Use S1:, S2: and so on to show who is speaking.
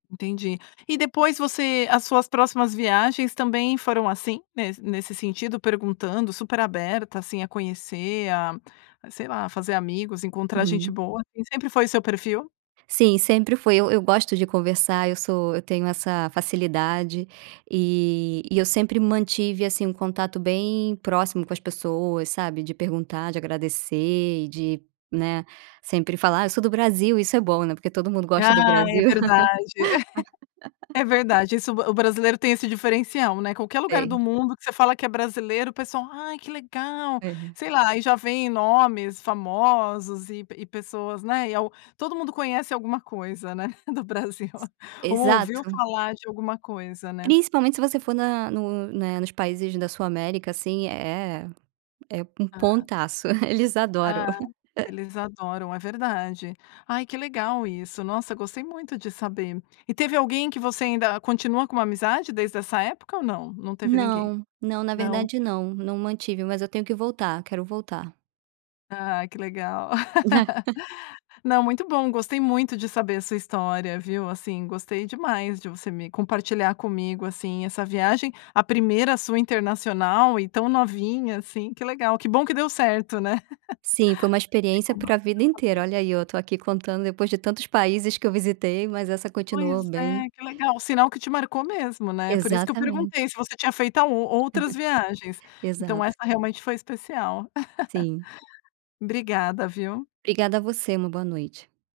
S1: Entendi. E depois você as suas próximas viagens também foram assim, nes nesse sentido, perguntando, super aberta, assim, a conhecer, a a, sei lá, fazer amigos, encontrar gente
S2: Uhum.
S1: boa, esse sempre foi o seu perfil?
S2: Sim, sempre foi. Eu eu gosto de conversar, eu sou eu tenho essa facilidade e e eu sempre mantive, assim, um contato bem próximo com as pessoas, sabe, de perguntar, de agradecer e de, né, sempre falar: "Ah, eu sou do Brasil." Isso é bom, né, porque todo mundo gosta do
S1: Ah, é
S2: Brasil.
S1: verdade. É verdade, isso o br o brasileiro tem esse diferencial, né, qualquer lugar do
S2: Tem.
S1: mundo que você fala que é brasileiro, o pessoal: "Ai, que legal."
S2: É.
S1: Sei lá, aí já vem nomes famosos e pe e pessoas, né, e al Todo mundo conhece alguma coisa, né, do Brasil. Ou ouviu
S2: Exato.
S1: falar de alguma coisa, né?
S2: Principalmente se você for na no né, nos países da Sul América, assim, é é é um
S1: Ah.
S2: pontaço. Eles adoram.
S1: Ah. Eles adoram, é verdade. Ai, que legal isso. Nossa! Gostei muito de saber. E teve alguém que você ainda continua com uma amizade desde essa época ou não? Não teve ninguém.
S2: Não, não. Na
S1: Não?
S2: verdade, não. Não mantive, mas eu tenho que voltar. Quero voltar.
S1: Ah, que legal. Não, muito bom, gostei muito de saber a sua história, viu, assim, gostei demais de você me compartilhar comigo, assim, essa viagem, a 1ª sua internacional e tão novinha assim. Que legal. Que bom que deu certo, né?
S2: Sim. Foi uma experiência pra vida inteira.
S1: [unintelligible]
S2: Olha aí, eu estou aqui contando depois de tantos países que eu visitei, mas essa
S1: Pois
S2: continuou bem
S1: é, que legal. Sinal que te marcou mesmo, né? Por isso que eu
S2: Exatamente.
S1: perguntei se você tinha feito ao outras viagens. Então,
S2: Exato.
S1: essa realmente foi especial.
S2: Sim.
S1: Obrigada, viu?
S2: Obrigada a você. Uma boa noite.